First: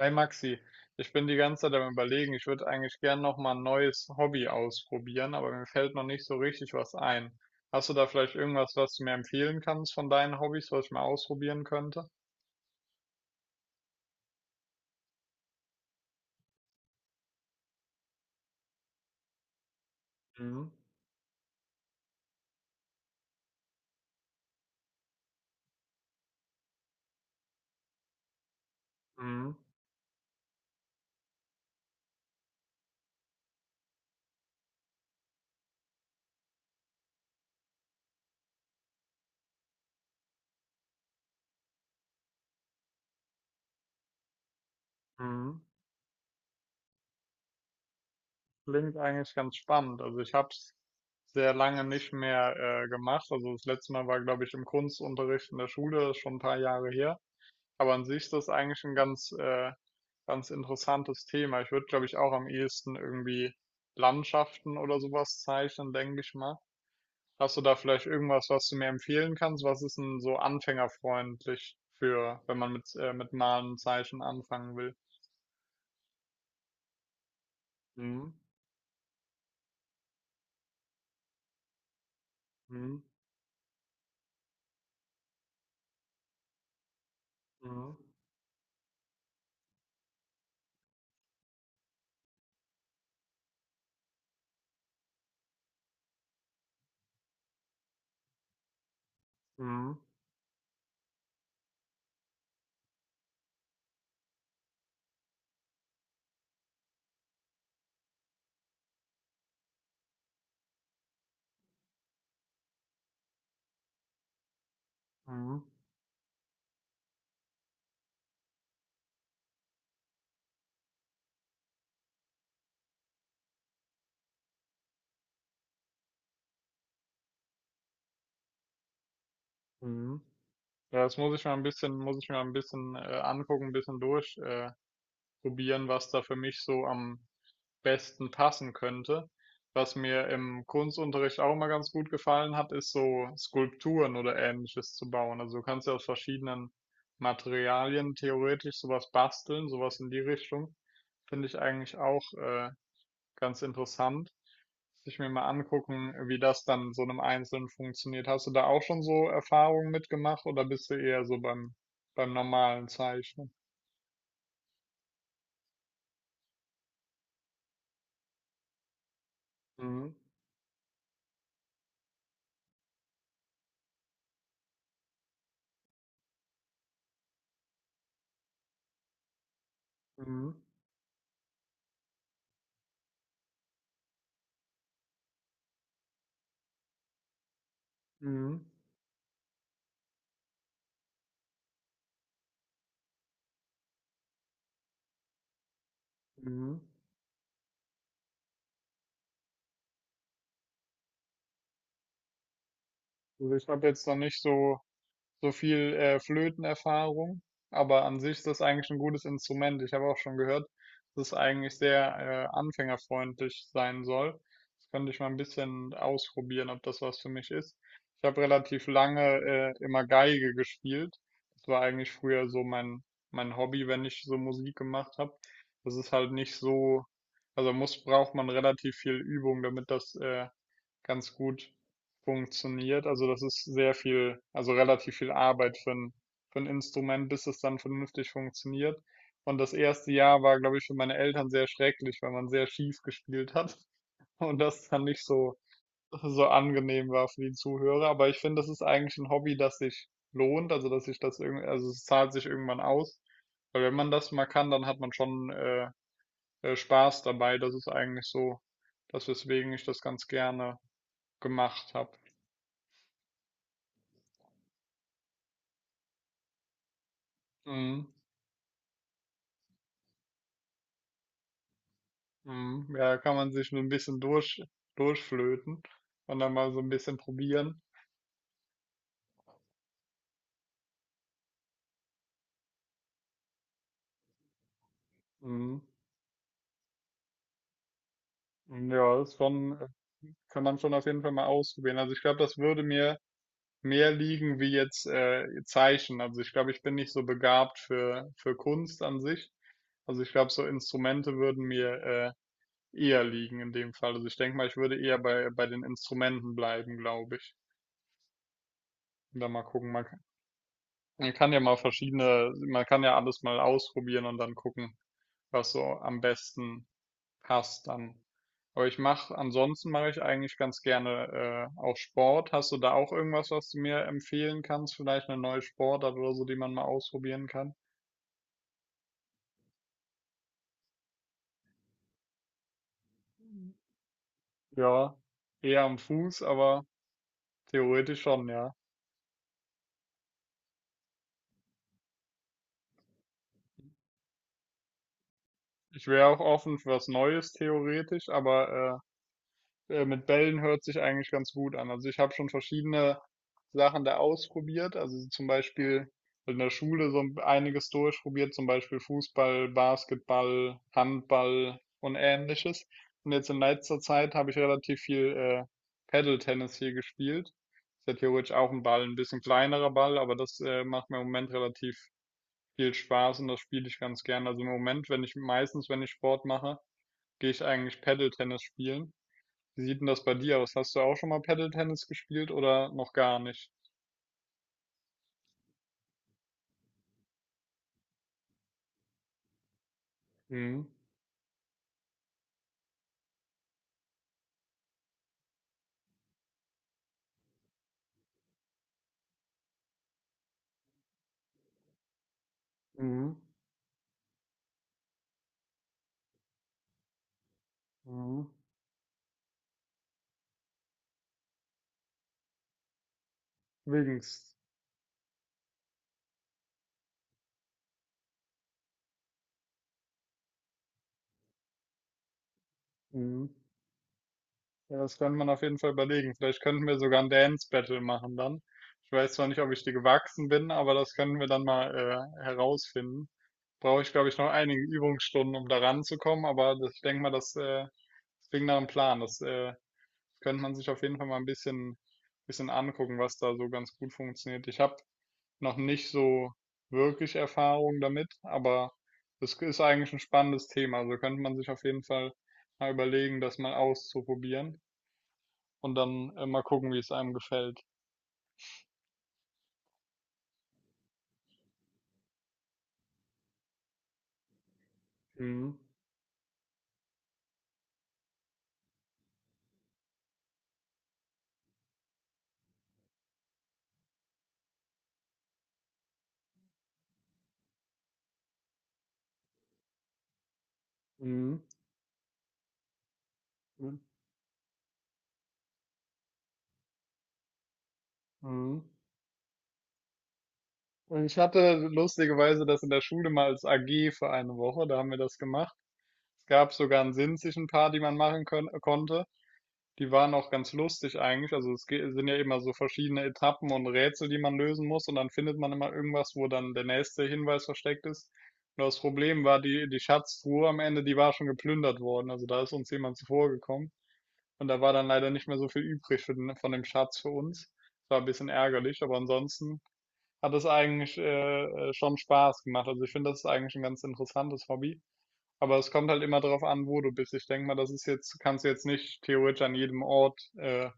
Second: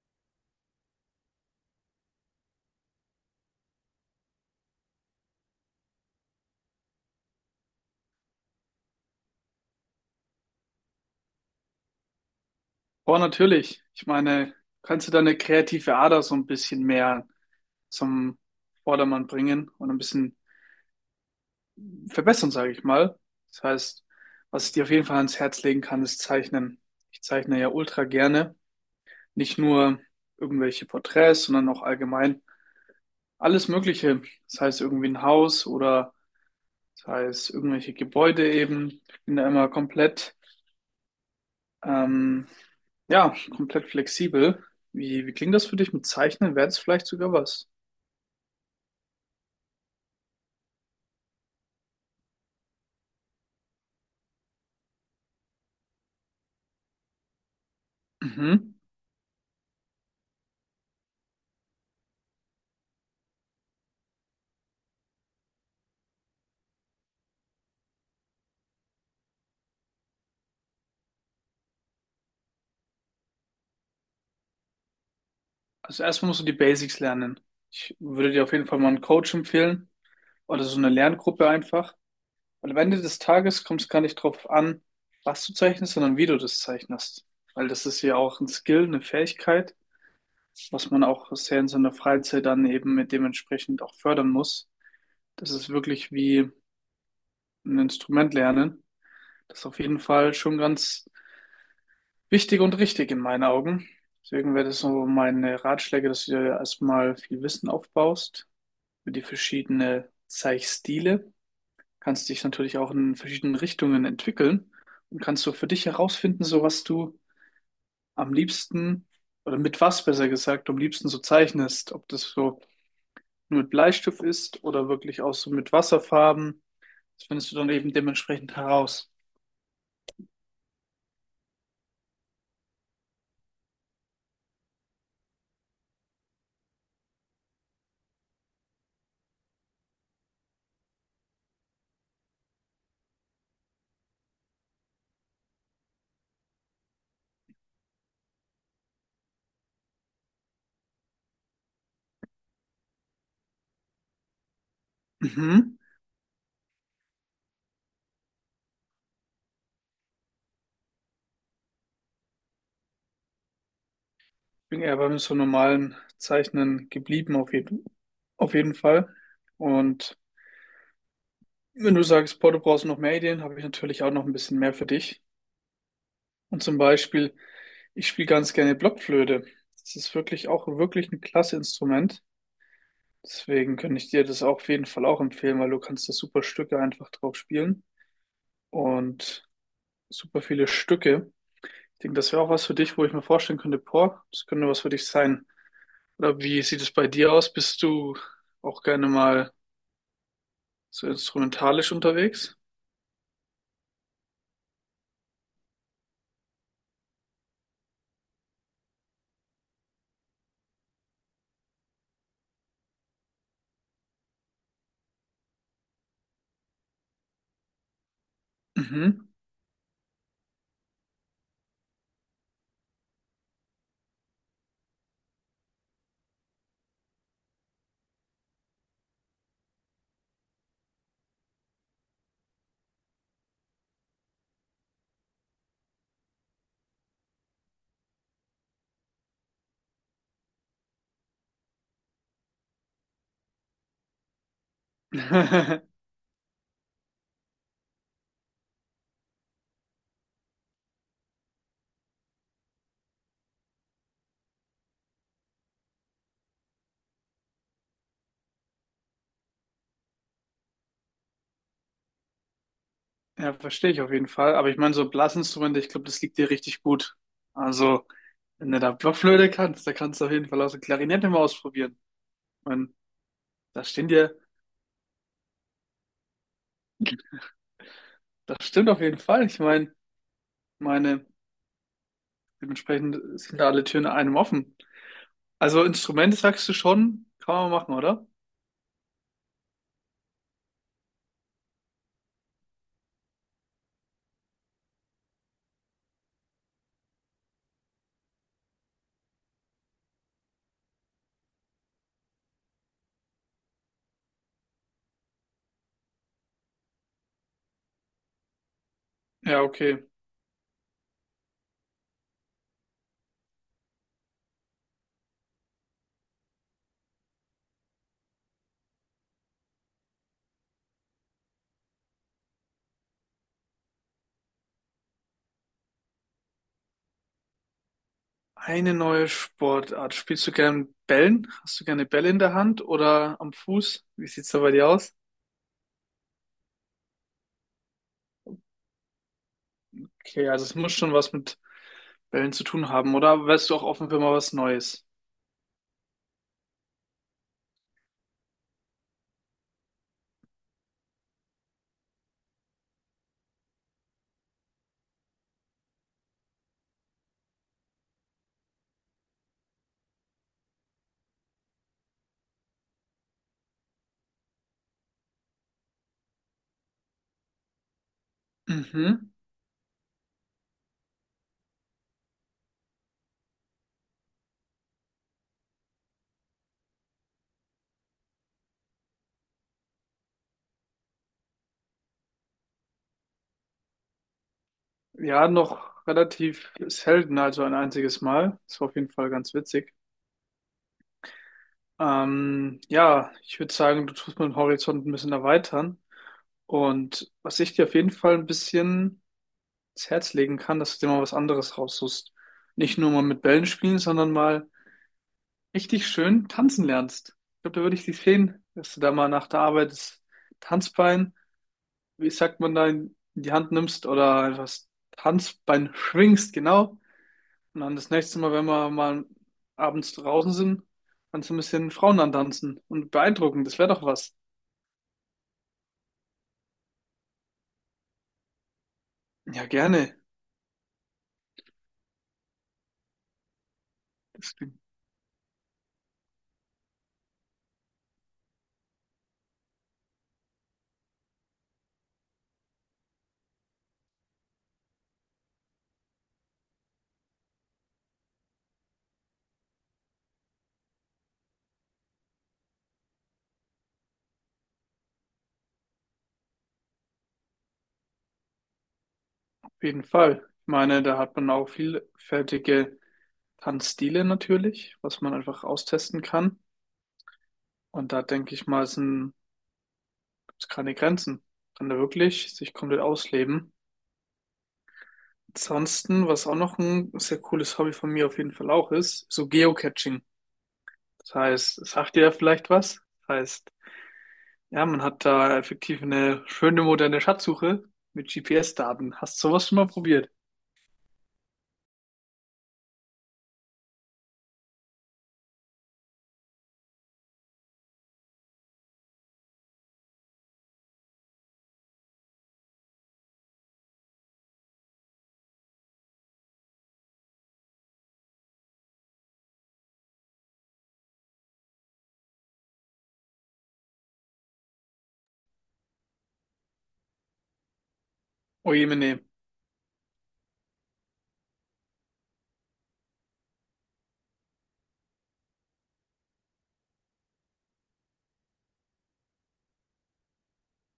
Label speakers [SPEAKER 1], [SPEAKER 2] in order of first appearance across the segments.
[SPEAKER 1] Hey Maxi, ich bin die ganze Zeit am Überlegen, ich würde eigentlich gern noch mal ein neues Hobby ausprobieren, aber mir fällt noch nicht so richtig was ein. Hast du da vielleicht irgendwas, was du mir empfehlen kannst von deinen Hobbys, was ich mal ausprobieren könnte?
[SPEAKER 2] Boah, natürlich. Ich meine, kannst du deine kreative Ader so ein bisschen mehr zum Vordermann bringen und ein bisschen
[SPEAKER 1] Mhm.
[SPEAKER 2] verbessern, sage ich mal. Das heißt, was ich dir auf jeden Fall ans Herz legen kann, ist Zeichnen. Ich zeichne ja ultra gerne.
[SPEAKER 1] Mhm.
[SPEAKER 2] Nicht nur irgendwelche Porträts, sondern auch allgemein alles Mögliche. Das heißt irgendwie ein Haus oder das heißt irgendwelche Gebäude eben. Ich bin da immer komplett, ähm, ja, komplett flexibel. Wie klingt
[SPEAKER 1] Mhm.
[SPEAKER 2] das für dich mit Zeichnen? Wäre das vielleicht sogar was?
[SPEAKER 1] Klingt eigentlich ganz spannend. Also ich habe es sehr lange nicht mehr gemacht. Also das letzte Mal war, glaube ich, im Kunstunterricht in der Schule, das ist schon ein paar Jahre her. Aber an sich ist das
[SPEAKER 2] Mhm.
[SPEAKER 1] eigentlich ein ganz interessantes Thema. Ich würde, glaube ich, auch am ehesten irgendwie Landschaften oder sowas zeichnen, denke ich mal. Hast du da vielleicht irgendwas, was du mir empfehlen kannst? Was ist 'n so anfängerfreundlich für wenn man mit Malen und Zeichnen anfangen will?
[SPEAKER 2] Also erstmal musst du die Basics lernen. Ich würde
[SPEAKER 1] Mhm.
[SPEAKER 2] dir auf jeden Fall mal einen Coach empfehlen oder so eine Lerngruppe einfach. Weil am Ende
[SPEAKER 1] Mhm.
[SPEAKER 2] des Tages kommt es gar nicht drauf an, was du zeichnest, sondern wie du das zeichnest. Weil das
[SPEAKER 1] Mhm.
[SPEAKER 2] ist ja auch ein Skill, eine Fähigkeit, was man auch sehr in seiner Freizeit dann eben mit dementsprechend auch fördern muss. Das ist wirklich wie ein Instrument lernen. Das ist auf
[SPEAKER 1] Mhm.
[SPEAKER 2] jeden Fall schon ganz wichtig und richtig in meinen Augen. Deswegen wäre das so meine Ratschläge, dass du dir erstmal viel Wissen aufbaust für die verschiedenen Zeichenstile, kannst dich natürlich auch in verschiedenen Richtungen entwickeln und kannst so
[SPEAKER 1] Mhm.
[SPEAKER 2] für dich herausfinden, so was du am liebsten oder mit was besser gesagt du am liebsten so zeichnest, ob das so nur mit Bleistift ist oder wirklich auch so mit Wasserfarben. Das findest du dann eben dementsprechend heraus.
[SPEAKER 1] Mhm. Ja, das muss ich mal ein bisschen, angucken, ein bisschen durch probieren, was da für mich so am besten passen könnte. Was mir im Kunstunterricht auch immer ganz gut gefallen hat, ist so Skulpturen oder ähnliches zu bauen. Also du kannst ja aus verschiedenen Materialien theoretisch sowas basteln, sowas in die Richtung. Finde ich eigentlich auch ganz interessant. Muss ich mir mal
[SPEAKER 2] Mhm.
[SPEAKER 1] angucken, wie das dann so einem Einzelnen funktioniert. Hast du da auch schon so Erfahrungen mitgemacht oder bist du eher beim normalen Zeichnen?
[SPEAKER 2] Ich bin eher beim so normalen Zeichnen geblieben auf jeden Fall.
[SPEAKER 1] Mhm.
[SPEAKER 2] Und wenn du sagst, boah, du brauchst noch mehr Ideen, habe ich natürlich auch noch ein bisschen mehr für dich. Und zum Beispiel ich spiele ganz gerne Blockflöte. Das ist wirklich
[SPEAKER 1] Mhm.
[SPEAKER 2] auch wirklich ein klasse Instrument. Deswegen könnte ich dir das auch auf jeden Fall auch empfehlen, weil du kannst da super Stücke einfach drauf spielen
[SPEAKER 1] Mhm.
[SPEAKER 2] und super viele Stücke. Ich denke, das wäre auch was für dich, wo ich mir vorstellen könnte, boah, das könnte was für dich sein. Oder wie
[SPEAKER 1] Mhm.
[SPEAKER 2] sieht es bei dir aus? Bist du auch gerne mal so instrumentalisch unterwegs?
[SPEAKER 1] Also ich habe jetzt noch nicht so, so viel Flötenerfahrung, aber an sich ist das eigentlich ein gutes Instrument. Ich habe auch schon gehört, dass es eigentlich sehr anfängerfreundlich sein soll. Das könnte ich mal ein bisschen ausprobieren, ob das was für mich ist. Ich habe relativ lange
[SPEAKER 2] Mhm.
[SPEAKER 1] immer Geige gespielt. Das war eigentlich früher mein Hobby, wenn ich so Musik gemacht habe. Das ist halt nicht so, also braucht man relativ viel Übung, damit das ganz gut funktioniert. Also das ist sehr viel, also relativ viel Arbeit für ein Instrument, bis es dann vernünftig funktioniert. Und das erste Jahr war, glaube ich, für meine Eltern sehr schrecklich, weil man sehr schief gespielt hat und das dann nicht so, so angenehm war für die Zuhörer. Aber ich finde, das ist eigentlich ein Hobby, das sich lohnt, also dass sich das irgendwie, also es zahlt sich irgendwann aus. Weil wenn man das mal kann, dann hat man schon Spaß dabei. Das ist eigentlich so, das weswegen ich das ganz gerne gemacht habe.
[SPEAKER 2] Ja, verstehe ich auf jeden Fall. Aber ich meine, so Blasinstrumente, ich glaube, das liegt dir richtig gut. Also
[SPEAKER 1] Mhm.
[SPEAKER 2] wenn du da Blockflöte kannst, da kannst du auf jeden Fall auch so Klarinette mal ausprobieren. Ich meine,
[SPEAKER 1] Mhm. Ja, kann man sich nur
[SPEAKER 2] da
[SPEAKER 1] ein
[SPEAKER 2] stehen
[SPEAKER 1] bisschen
[SPEAKER 2] dir,
[SPEAKER 1] durch, durchflöten und dann mal so ein bisschen probieren.
[SPEAKER 2] das stimmt auf jeden Fall. Ich meine, dementsprechend sind da alle Türen einem offen.
[SPEAKER 1] Mhm.
[SPEAKER 2] Also Instrumente sagst du schon, kann man machen, oder?
[SPEAKER 1] Ja, das ist schon, kann man schon auf jeden Fall mal ausprobieren. Also ich glaube, das würde mir mehr liegen wie jetzt Zeichen. Also ich glaube, ich bin nicht so begabt für Kunst an sich. Also ich glaube, so Instrumente würden mir eher liegen in dem Fall. Also ich denke mal, ich würde eher bei den Instrumenten bleiben, glaube ich. Und dann mal
[SPEAKER 2] Ja,
[SPEAKER 1] gucken.
[SPEAKER 2] okay.
[SPEAKER 1] Man kann ja mal verschiedene, man kann ja alles mal ausprobieren und dann gucken, was so am besten passt dann. Aber ansonsten mache ich eigentlich ganz gerne auch Sport. Hast du da auch irgendwas, was du mir empfehlen kannst? Vielleicht eine neue Sportart oder so, die man mal ausprobieren kann?
[SPEAKER 2] Eine neue Sportart. Spielst du gern Bällen? Hast du gerne Bälle in der Hand oder am Fuß? Wie sieht's da bei dir
[SPEAKER 1] Ja,
[SPEAKER 2] aus?
[SPEAKER 1] eher am Fuß, aber theoretisch schon, ja.
[SPEAKER 2] Okay, also es muss schon was mit Bällen zu tun haben, oder? Wärst du auch offen für mal was Neues?
[SPEAKER 1] Ich wäre auch offen für was Neues, theoretisch, aber mit Bällen hört sich eigentlich ganz gut an. Also ich habe schon verschiedene Sachen da ausprobiert. Also zum Beispiel in der Schule so einiges durchprobiert, zum Beispiel Fußball, Basketball, Handball und ähnliches. Und jetzt in letzter Zeit habe ich relativ viel Paddle-Tennis hier gespielt. Ist ja theoretisch auch ein Ball, ein
[SPEAKER 2] Mhm.
[SPEAKER 1] bisschen kleinerer Ball, aber das macht mir im Moment relativ viel Spaß und das spiele ich ganz gern. Also im Moment, wenn ich meistens, wenn ich Sport mache, gehe ich eigentlich Paddle-Tennis spielen. Wie sieht denn das bei dir aus? Hast du auch schon mal Paddle-Tennis gespielt oder noch gar nicht?
[SPEAKER 2] Ja, noch relativ selten, also ein einziges Mal. Das war auf jeden Fall ganz witzig.
[SPEAKER 1] Mhm.
[SPEAKER 2] Ja, ich würde sagen, du tust meinen Horizont ein bisschen erweitern. Und was ich dir auf jeden Fall ein bisschen ins Herz legen kann, dass du dir mal was anderes raussuchst. Nicht nur mal
[SPEAKER 1] Mhm.
[SPEAKER 2] mit Bällen spielen, sondern mal richtig schön tanzen lernst. Ich glaube, da würde ich dich
[SPEAKER 1] Mhm.
[SPEAKER 2] sehen, dass du da mal nach der Arbeit das Tanzbein, wie sagt man da, in die Hand nimmst oder
[SPEAKER 1] Links.
[SPEAKER 2] einfach das Tanzbein schwingst, genau. Und dann das nächste Mal, wenn wir mal abends draußen sind, dann so ein bisschen Frauen antanzen und
[SPEAKER 1] Mhm.
[SPEAKER 2] beeindrucken. Das wäre doch was.
[SPEAKER 1] Ja, das könnte man auf jeden Fall überlegen. Vielleicht könnten wir sogar ein Dance-Battle machen dann. Ich weiß zwar nicht,
[SPEAKER 2] Ja,
[SPEAKER 1] ob ich dir
[SPEAKER 2] gerne.
[SPEAKER 1] gewachsen bin, aber das können wir dann mal herausfinden. Brauche ich, glaube ich, noch
[SPEAKER 2] Das klingt
[SPEAKER 1] einige Übungsstunden, um da ranzukommen, aber das, ich denke mal, das, das klingt nach einem Plan. Das Könnte man sich auf jeden Fall mal bisschen angucken, was da so ganz gut funktioniert. Ich habe noch nicht so wirklich Erfahrung damit, aber es ist eigentlich ein spannendes Thema. Also könnte man sich auf jeden Fall mal überlegen, das mal auszuprobieren und dann mal gucken, wie es einem gefällt.
[SPEAKER 2] auf jeden Fall. Ich meine, da hat man auch vielfältige Tanzstile natürlich, was man einfach
[SPEAKER 1] Mhm.
[SPEAKER 2] austesten kann. Und da denke ich mal, sind keine Grenzen. Kann da wirklich sich komplett ausleben. Ansonsten, was auch noch ein sehr cooles Hobby von mir auf jeden Fall auch ist, so Geocaching. Das
[SPEAKER 1] Mhm.
[SPEAKER 2] heißt, es sagt dir ja vielleicht was. Das heißt,
[SPEAKER 1] Mhm.
[SPEAKER 2] ja, man hat da effektiv eine schöne moderne Schatzsuche mit
[SPEAKER 1] Mhm.
[SPEAKER 2] GPS-Daten. Hast du sowas schon mal probiert?
[SPEAKER 1] Und ich hatte lustigerweise das in der Schule mal als AG für eine Woche, da haben wir das gemacht. Es gab sogar einen sinzischen Paar, die man machen können, konnte. Die waren auch ganz lustig eigentlich. Also es sind ja immer so verschiedene Etappen und Rätsel, die man lösen muss und dann findet man immer irgendwas, wo dann der nächste Hinweis versteckt ist. Nur das Problem war, die Schatztruhe am Ende, die war schon geplündert worden. Also da ist uns jemand zuvorgekommen und da war dann leider nicht mehr so viel übrig für den, von dem Schatz für uns. Das war ein bisschen
[SPEAKER 2] Oh je,
[SPEAKER 1] ärgerlich, aber
[SPEAKER 2] nee.
[SPEAKER 1] ansonsten hat es eigentlich schon Spaß gemacht. Also ich finde, das ist eigentlich ein ganz interessantes Hobby. Aber es kommt halt immer darauf an, wo du bist. Ich denke mal, das ist jetzt, kannst du jetzt nicht theoretisch an jedem Ort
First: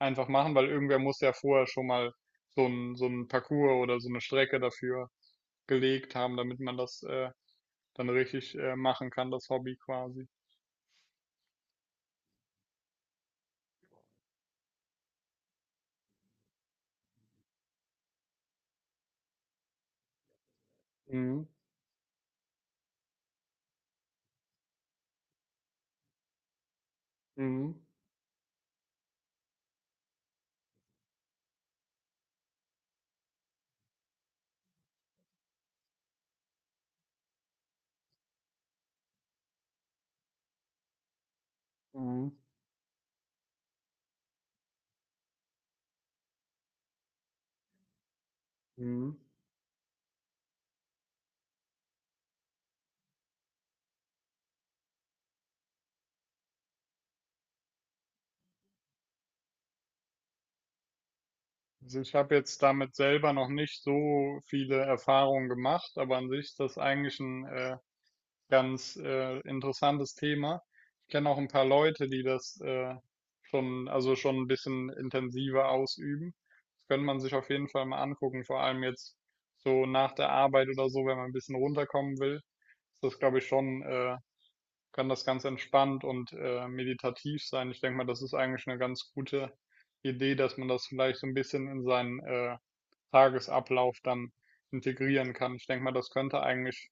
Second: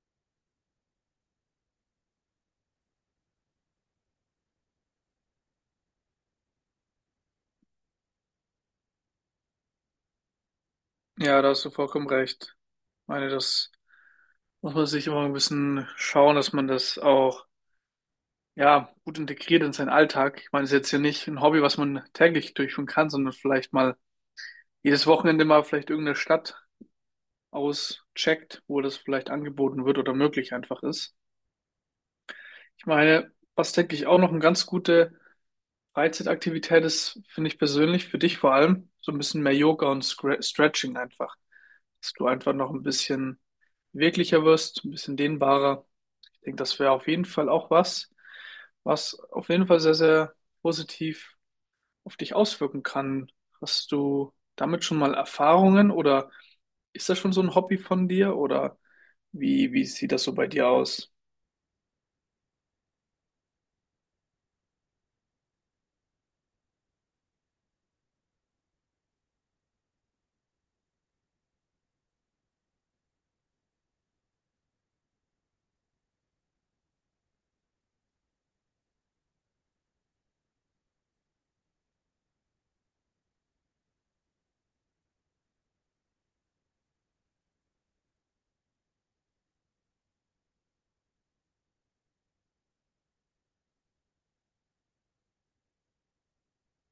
[SPEAKER 1] einfach machen, weil irgendwer muss ja vorher schon mal so ein Parcours oder so eine Strecke dafür gelegt haben, damit man das dann richtig machen kann, das Hobby quasi.
[SPEAKER 2] Ja, da hast du vollkommen recht. Ich meine, das muss man sich immer ein bisschen schauen, dass man das auch, ja, gut integriert in seinen Alltag. Ich meine, es ist jetzt ja nicht ein
[SPEAKER 1] Mhm.
[SPEAKER 2] Hobby, was man täglich durchführen kann, sondern vielleicht mal jedes Wochenende mal vielleicht irgendeine Stadt
[SPEAKER 1] Mhm.
[SPEAKER 2] auscheckt, wo das vielleicht angeboten wird oder möglich einfach ist. Ich meine, was denke ich auch noch eine ganz gute Freizeitaktivität ist, finde ich persönlich, für dich vor allem so ein bisschen mehr Yoga und Stretching einfach. Dass du
[SPEAKER 1] Mhm.
[SPEAKER 2] einfach noch ein bisschen beweglicher wirst, ein bisschen dehnbarer. Ich denke, das wäre auf jeden Fall auch was,
[SPEAKER 1] Mhm.
[SPEAKER 2] was auf jeden Fall sehr, sehr positiv auf dich auswirken kann. Hast du damit schon mal Erfahrungen oder ist das schon so ein Hobby von dir oder wie sieht das so bei dir aus?
[SPEAKER 1] Also ich habe jetzt damit selber noch nicht so viele Erfahrungen gemacht, aber an sich ist das eigentlich ein ganz interessantes Thema. Ich kenne auch ein paar Leute, die das schon, also schon ein bisschen intensiver ausüben. Das könnte man sich auf jeden Fall mal angucken, vor allem jetzt so nach der Arbeit oder so, wenn man ein bisschen runterkommen will. Ist das, glaube ich, schon, kann das ganz entspannt und meditativ sein. Ich denke mal, das ist eigentlich eine ganz gute Idee, dass man das vielleicht so ein bisschen in seinen Tagesablauf dann integrieren kann. Ich denke mal, das könnte eigentlich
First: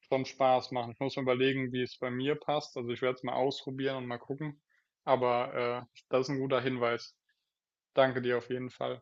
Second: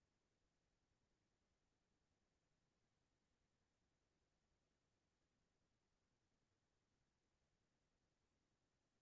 [SPEAKER 1] schon Spaß machen. Ich muss mir überlegen, wie es bei mir passt. Also ich werde es mal ausprobieren und mal gucken. Aber das ist ein guter Hinweis. Danke dir auf jeden Fall.